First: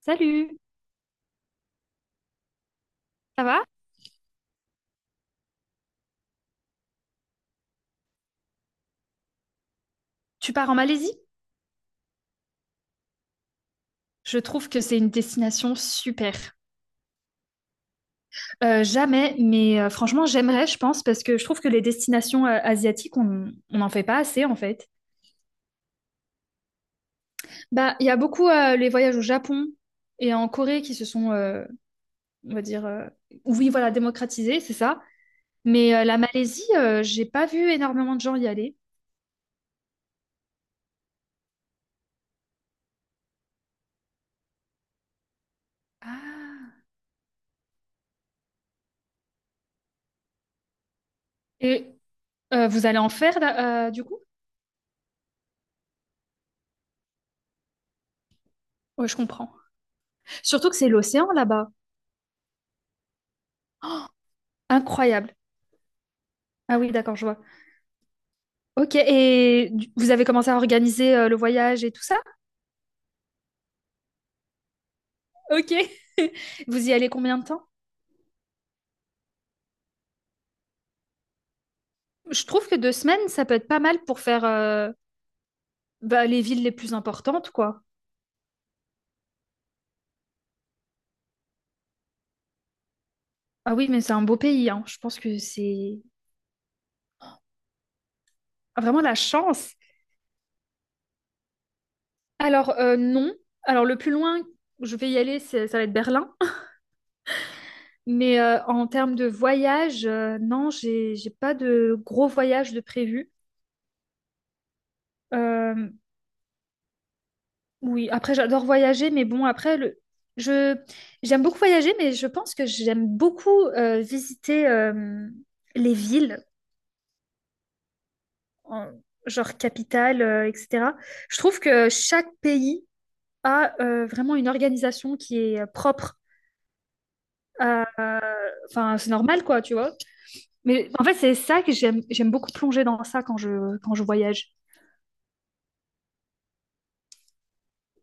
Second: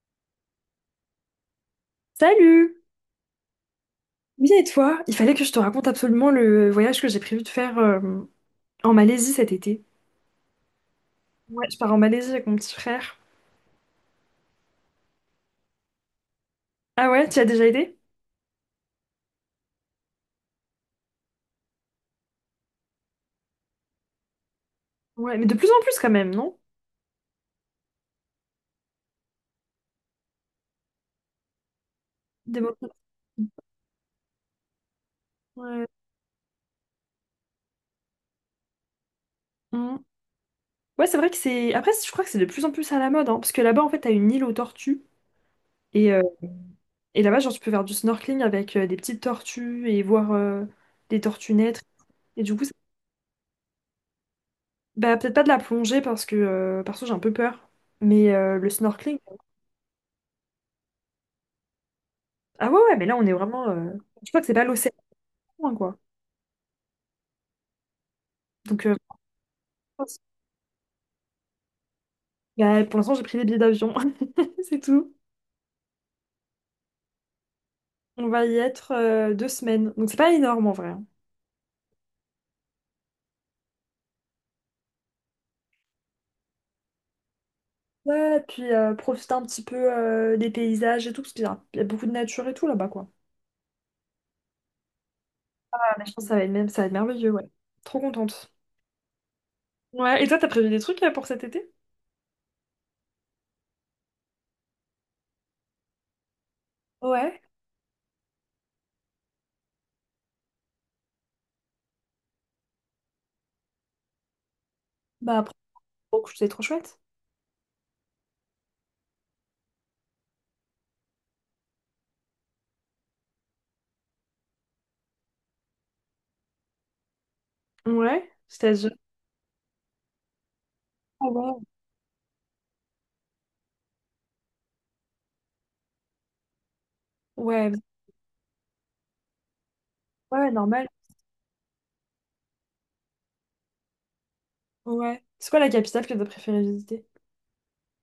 Salut, Salut! ça va? Bien et toi? Il fallait que je te raconte absolument le voyage que j'ai prévu de faire en Malaisie cet été. Tu pars en Malaisie? Ouais, je pars en Malaisie avec mon petit frère. Je trouve que c'est une destination super. Ah ouais, tu y as déjà été? Jamais, mais franchement, j'aimerais, je pense, parce que je trouve que les destinations asiatiques, on n'en fait pas assez, en fait. Ouais, mais de plus en plus quand même, non? Bah, il y a beaucoup les voyages au Japon et en Corée qui se sont, on va dire, Démocratie. Oui, voilà, démocratisés, c'est ça. Ouais. Mais la Malaisie, j'ai pas vu énormément de gens y aller. Mm. Ouais, c'est vrai que c'est après, je crois que c'est de plus en plus à la mode, hein, parce que là-bas, en fait, t'as une île aux tortues. Et, euh, Ah. et là-bas, genre, tu peux faire du snorkeling avec des petites tortues et voir des tortues naître. Et Et du coup, c'est- vous allez en faire, là, du coup? Bah, peut-être pas de la plongée, parce que, perso, j'ai un peu peur. Mais le Ouais, je snorkeling... comprends. Surtout que c'est l'océan là-bas. Ah ouais, ouais, mais là, on est vraiment. Je crois que c'est pas l'océan, Incroyable. loin, quoi. Ah oui, d'accord, je vois. Donc, Ok, euh, et vous avez commencé à organiser le voyage et tout ça? bah, pour l'instant, j'ai pris des billets d'avion. C'est tout. Ok. Vous y allez combien de temps? On va y être deux semaines. Donc, c'est pas énorme en vrai, hein. Je trouve que deux semaines, ça peut être pas mal pour faire bah, les villes les plus importantes, quoi. Ouais, puis profiter un petit peu des paysages et tout, parce qu'il y a beaucoup de nature et tout là-bas, quoi. Ah oui, mais c'est un beau pays, hein. Je pense que Ah, c'est mais je pense que ça va être merveilleux, ouais. Trop contente. vraiment la chance. Ouais, et toi, t'as prévu des trucs pour cet été? Alors, non. Alors, le plus loin, je vais y aller, ça va être Berlin. Ouais, Mais en termes de voyage, non, j'ai pas de gros voyage de prévu. bah après, Euh, oh, c'est trop chouette. Oui, après j'adore voyager, mais bon, après le je j'aime beaucoup voyager, mais je pense que j'aime beaucoup visiter les villes, Ouais, en- c'est-à-dire. genre capitale, etc. Ah Je ouais, trouve que chaque pays a vraiment une organisation qui est propre ouais, à à- enfin c'est normal quoi, tu vois. ouais, normal. Mais en fait c'est ça que j'aime beaucoup plonger dans ça quand je voyage. Ouais. C'est quoi la capitale que t'as préféré visiter?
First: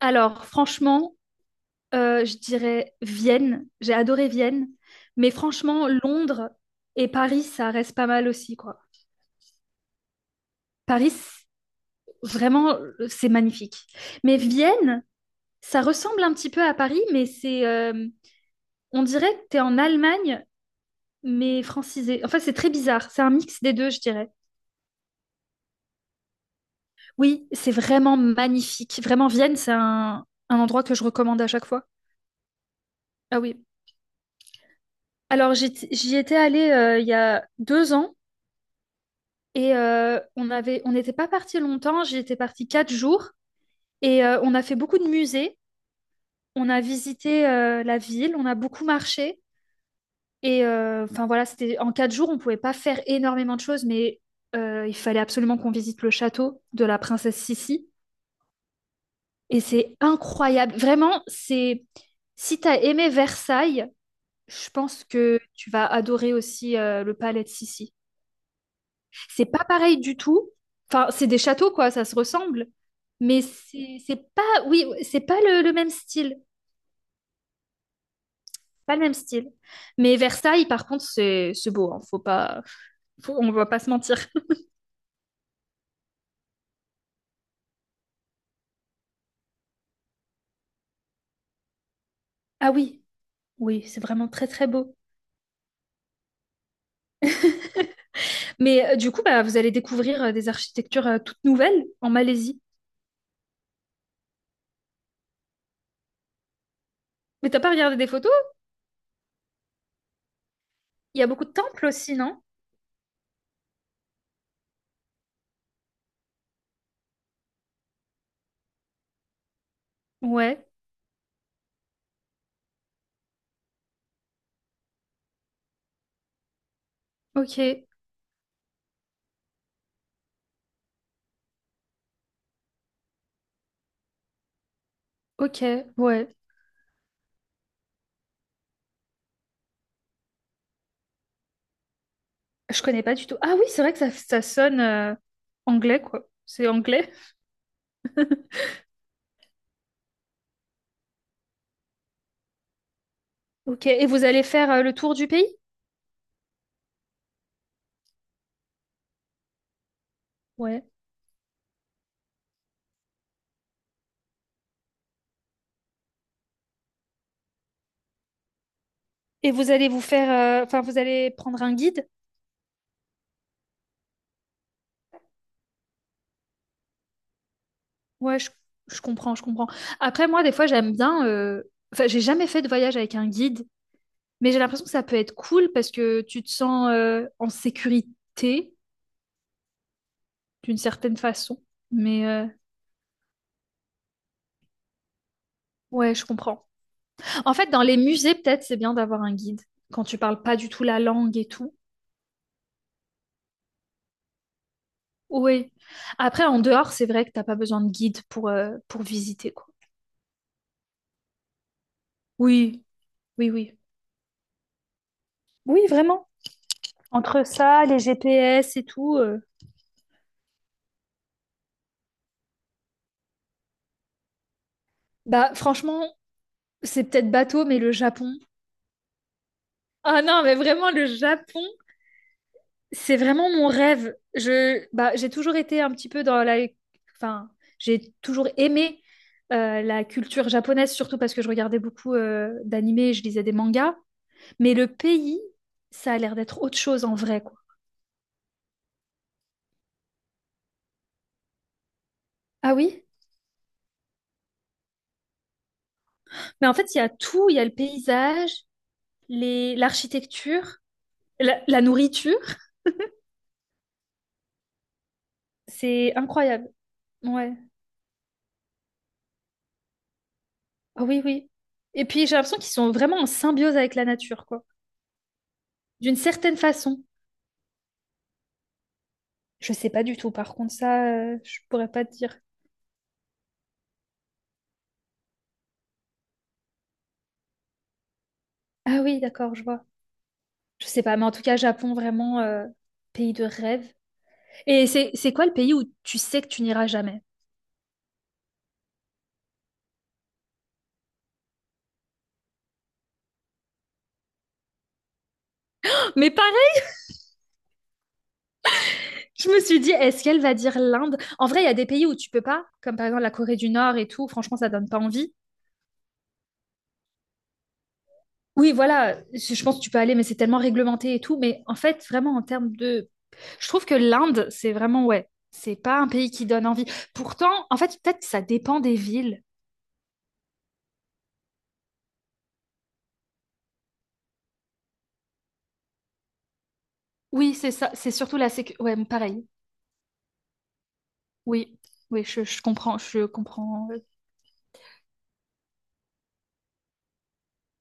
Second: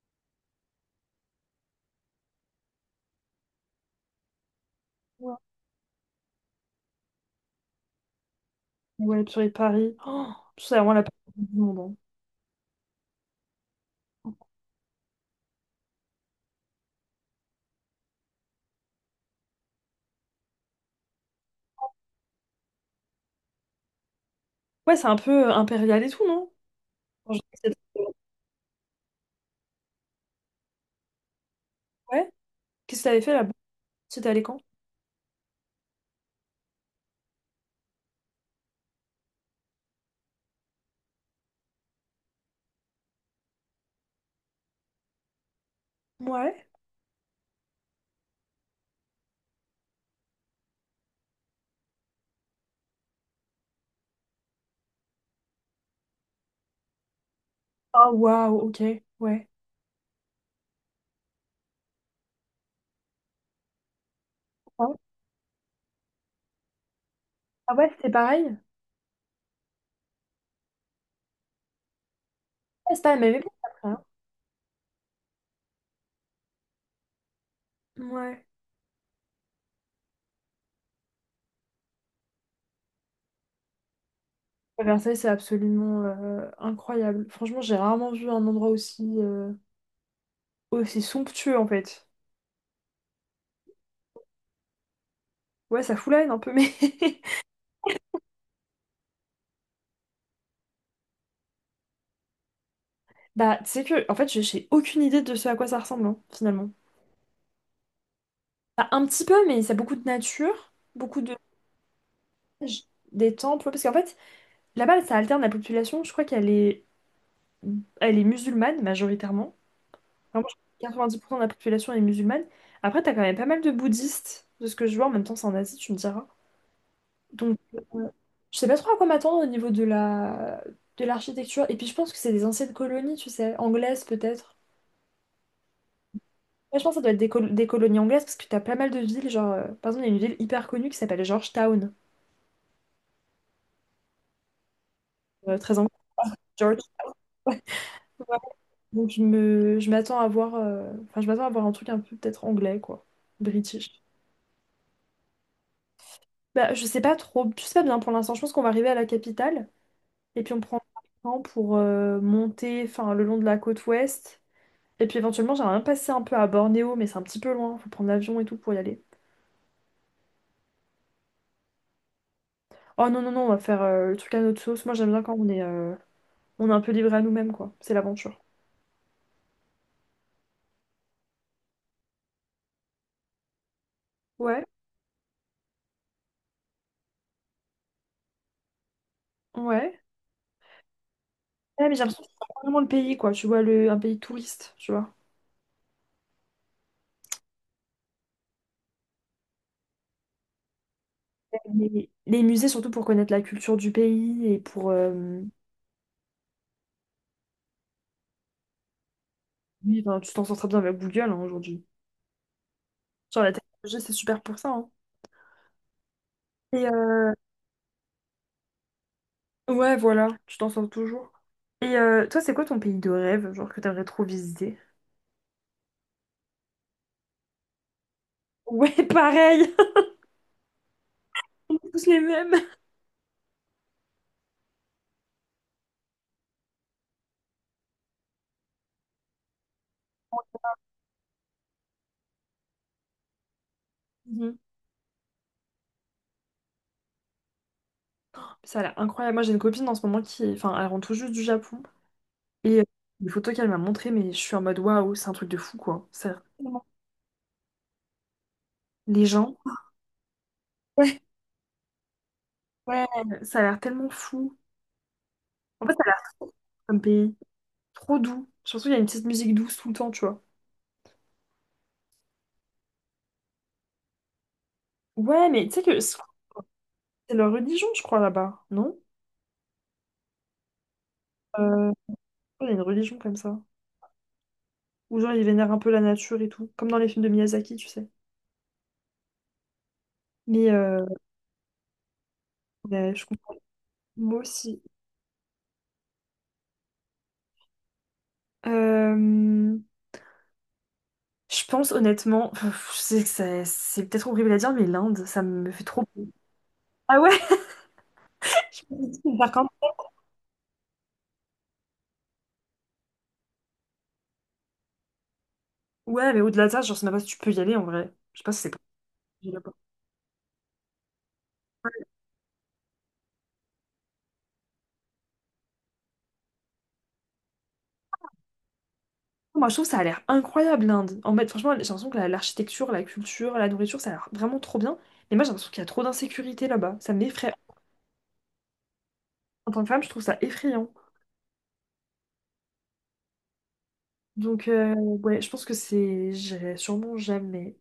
Alors franchement, je dirais Vienne. J'ai adoré Vienne. Mais franchement, Londres et Paris, ça reste pas mal aussi, quoi. Ouais, purée, de Paris. Oh, c'est vraiment la pire Paris, ville du monde, hein. vraiment, c'est magnifique. Mais Vienne, ça ressemble un petit peu à Paris, mais on dirait que t'es en Allemagne, mais francisé. Enfin, c'est très bizarre. C'est un mix des deux, je dirais. Ouais, c'est un peu impérial et tout, non? En Oui, général, c'est c'est- vraiment magnifique. Vraiment, Vienne, c'est un endroit que je recommande à chaque fois. Ouais. Qu'est-ce que t'avais fait Ah là-bas? oui. C'était allé quand? Alors, j'y étais allée il y a deux ans. Et on n'était pas parti longtemps, j'étais partie quatre jours et on a fait beaucoup de musées, Ouais. on a visité la ville, on a beaucoup marché et enfin voilà, c'était en quatre jours, on pouvait pas faire énormément de choses, mais il fallait absolument qu'on visite le château de la princesse Sissi Ah, waouh, ok. Ouais. et c'est incroyable, vraiment, c'est si t'as aimé Versailles, je Ah ouais, pense que tu vas adorer aussi le palais de ah ouais, Sissi. c'est pareil? C'est pas pareil du tout. Enfin, c'est des châteaux, quoi, ça se ressemble. Ouais, c'est pas la même Mais époque après, c'est hein. c'est pas, oui, c'est pas le même style. Ouais. Pas le même style. Mais Versailles, par contre, c'est beau, hein. Faut pas, on va pas se mentir. Versailles, c'est absolument incroyable. Franchement, j'ai rarement vu un endroit aussi, aussi somptueux en fait. Ah oui, oui, c'est vraiment très très beau. Ouais, ça fout la haine un peu, mais. Mais du coup, bah, vous allez découvrir des architectures toutes nouvelles en Malaisie. Bah, tu sais que, en fait, j'ai aucune idée de ce à quoi ça ressemble, hein, finalement. Mais t'as pas regardé des photos? Bah, un petit peu, mais ça a beaucoup de nature, Il beaucoup y a de. beaucoup de temples aussi, non? J- des temples, ouais, parce qu'en fait, là-bas, ça alterne la population. Je crois qu'elle est, elle est musulmane majoritairement. Vraiment, je crois Ouais. que 90% de la population est musulmane. Après, t'as quand même pas mal de bouddhistes, de ce que je vois. En même temps, c'est en Asie, tu me diras. Donc, Ok. euh, je sais pas trop à quoi m'attendre au niveau de l'architecture. Et puis, je pense que c'est des anciennes colonies, tu sais, anglaises peut-être. Ok. Ouais. Ouais, je pense que ça doit être des colonies anglaises parce que t'as pas mal de villes. Genre, par exemple, il y a une ville hyper connue qui s'appelle Georgetown, Je connais pas du tout. Ah oui, c'est vrai que ça sonne très anglais, anglais, quoi. C'est George. anglais. Donc je m'attends à voir, enfin je m'attends à voir un truc un peu peut-être anglais quoi, Ok, british. et vous allez faire le tour du pays? Bah je sais pas trop, je sais pas bien pour l'instant. Je pense qu'on va arriver à la capitale et puis on prend Ouais. le temps pour monter, enfin le long de la côte ouest. Et puis éventuellement j'aimerais bien passer un peu à Bornéo, mais c'est un petit peu loin, faut prendre l'avion et tout pour y aller. Et vous allez vous faire, enfin, vous allez prendre un guide? Oh non non non, on va faire le truc à notre sauce. Moi j'aime bien quand on est un peu livré à nous-mêmes quoi, c'est Ouais, l'aventure. je comprends, je comprends. Après, moi, des fois, j'aime bien. Enfin, j'ai jamais fait de voyage avec un guide, mais j'ai Ouais, l'impression que ça peut être cool parce que tu te sens en sécurité ouais. d'une certaine façon. Ouais, mais j'ai l'impression Mais que c'est pas vraiment le pays quoi, tu vois un pays touriste, tu vois. ouais, je comprends. En fait, dans les musées, peut-être, c'est bien d'avoir un guide quand tu parles pas du tout la langue et tout. Les musées, surtout pour connaître la culture du pays et Oui. Après, en dehors, c'est vrai que t'as pas besoin de guide pour visiter, quoi. oui, ben, tu t'en sors très bien avec Google hein, aujourd'hui. Oui, Sur oui, la oui. technologie, c'est super pour ça, hein. Oui, vraiment. Et Entre ça, les GPS et tout, ouais, voilà, tu t'en sors toujours. Et toi, c'est quoi ton pays de rêve, genre que t'aimerais trop visiter? bah, franchement, c'est peut-être bateau, mais le Japon. Ouais, pareil! Ah non, mais vraiment, le Japon, On est tous les mêmes! c'est vraiment mon rêve. Bah, j'ai toujours été un petit peu dans la. Enfin, j'ai toujours aimé la culture japonaise, surtout parce que je regardais beaucoup d'animés et je lisais des mangas. Mhm. Mais le pays, ça a l'air d'être autre chose en vrai, quoi. Ça a l'air incroyable. Moi, j'ai une copine en ce moment qui est... Enfin, elle rentre tout juste du Japon. Ah Et oui? les photos qu'elle m'a montrées, mais je suis en mode waouh, c'est un truc de fou, quoi. Ça a l'air Mais en tellement... fait, il y a tout. Il y a le paysage, Les gens. L'architecture, la nourriture. Ouais, ouais, ça a l'air tellement fou. En fait, ça a C'est l'air trop incroyable. comme pays. Ouais. Trop doux. Surtout, il y a une petite musique douce tout le temps, tu vois. Ah oui, oui. Et puis j'ai l'impression qu'ils sont vraiment en symbiose avec la nature, quoi. Ouais, mais tu sais que D'une c'est certaine façon. c'est leur religion, je crois, là-bas, non? Je sais pas du tout, par contre, ça, je pourrais Euh, pas te dire. il y a une religion comme ça. Où genre, ils vénèrent un peu la nature et tout. Comme dans les films de Miyazaki, tu sais. Ah oui, d'accord, je vois. Mais Je sais pas, mais en tout cas, Japon, vraiment, ouais, je pays de comprends. rêve. Moi aussi. Et c'est quoi le pays où tu sais que tu n'iras jamais? Euh, je pense honnêtement, pff, je sais que ça- c'est peut-être horrible à dire, mais l'Inde, ça me fait trop Oh, peur. mais pareil, Ah ouais? Je me dis, je par me contre, suis dit, est-ce qu'elle va dire l'Inde? En vrai, il y a des pays où tu peux pas, comme par exemple la Corée du Nord et tout, franchement, ça donne pas envie. ouais, mais au-delà de ça, genre, c'est même pas si tu peux y aller en vrai. Je sais pas si c'est Oui, voilà, possible je là-bas. pense que tu peux aller, mais c'est tellement réglementé et tout. Mais en fait, vraiment, en termes de. Je trouve que l'Inde, c'est vraiment, ouais, c'est pas un pays qui donne envie. Pourtant, en fait, peut-être que ça dépend des villes. Moi, je trouve que ça a l'air incroyable, l'Inde. En fait, franchement, j'ai l'impression que l'architecture, la culture, la nourriture, ça a l'air vraiment trop bien. Mais moi, j'ai l'impression qu'il y a trop d'insécurité là-bas. Ça m'effraie. Oui, c'est ça, c'est surtout la sécurité. Ouais, pareil. En tant que femme, je trouve ça effrayant. Oui, oui, je comprends, je comprends. Ouais, je pense que c'est. J'irai sûrement jamais.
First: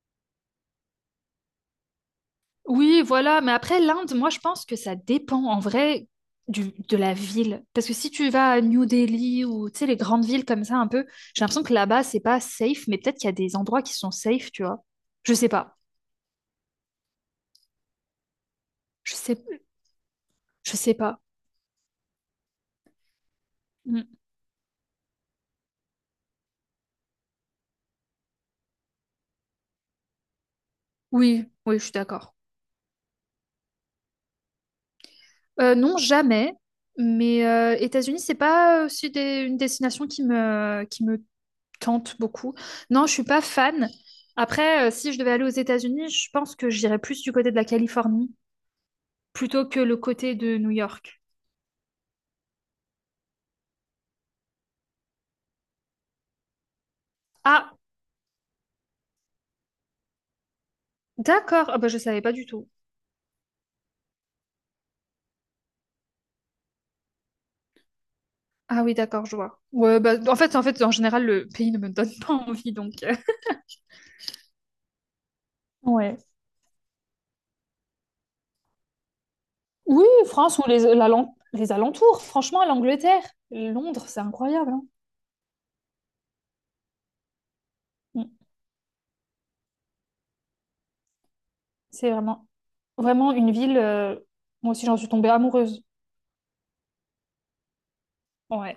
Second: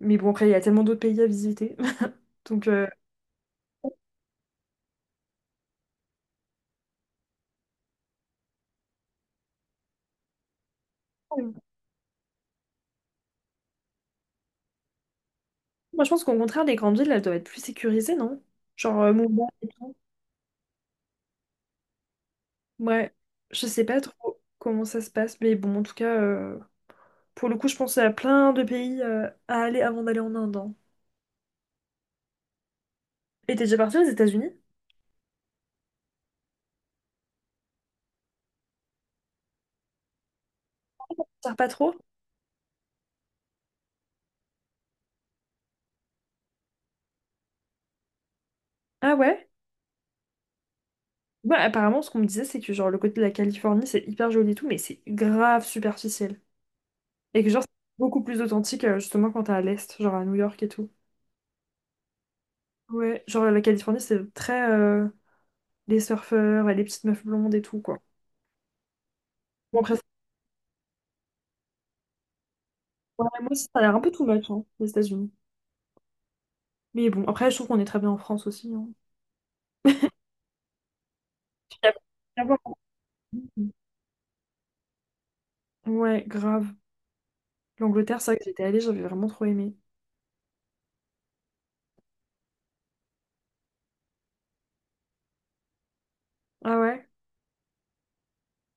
Mais bon, après, il y a tellement d'autres pays à visiter. Donc, euh, Oui, voilà, mais après, l'Inde, moi, je pense que ça dépend, en vrai, de la ville. Parce que si tu vas à New Delhi ou, tu sais, les grandes villes comme ça, un peu, j'ai l'impression que là-bas, c'est pas safe, mais peut-être qu'il y a des endroits qui sont safe, tu vois. Je sais pas. moi, je pense qu'au contraire, les grandes villes, elles doivent être plus sécurisées, non? Genre, Je sais, Mumbai et tout. je sais pas. Ouais, je sais pas Mm. trop comment ça se passe. Mais bon, en tout cas, pour le coup, je pense à plein de pays à aller avant d'aller en Inde, hein. Oui, oui, je suis d'accord. Et t'es déjà parti aux États-Unis? Non, jamais. Mais États-Unis, c'est pas aussi une destination qui me Ça sert pas trop? tente beaucoup. Non, je suis pas fan. Après, si je devais aller aux États-Unis, je pense que j'irais plus du côté de la Californie Ah ouais? plutôt que le côté de New York. Bah, apparemment, ce qu'on me disait, c'est que genre le côté de la Californie, c'est hyper joli et tout, mais c'est grave superficiel. Et que genre, c'est Ah, beaucoup plus authentique, justement, quand t'es à l'Est, genre à New York et tout. d'accord. Ah bah je savais pas du tout. Ouais, genre la Californie, c'est très les surfeurs et les petites meufs blondes et tout, quoi. Ah oui, d'accord, je vois. Bon, après, Ouais, ça- bah, en fait, en général, le pays ne me donne pas envie, donc. ouais, moi aussi, ça a l'air un peu too much, hein, les États-Unis. Ouais. Mais bon, après, je trouve qu'on est très bien en France aussi, hein. Oui, France ou les Puis, y a alentours, rien à voir. franchement, l'Angleterre, Londres, c'est incroyable, hein. Ouais, grave. L'Angleterre, Mm. c'est vrai que j'étais allée, j'avais vraiment trop aimé. C'est vraiment, vraiment une ville. Moi aussi, j'en suis tombée amoureuse. Ah ouais? Ouais.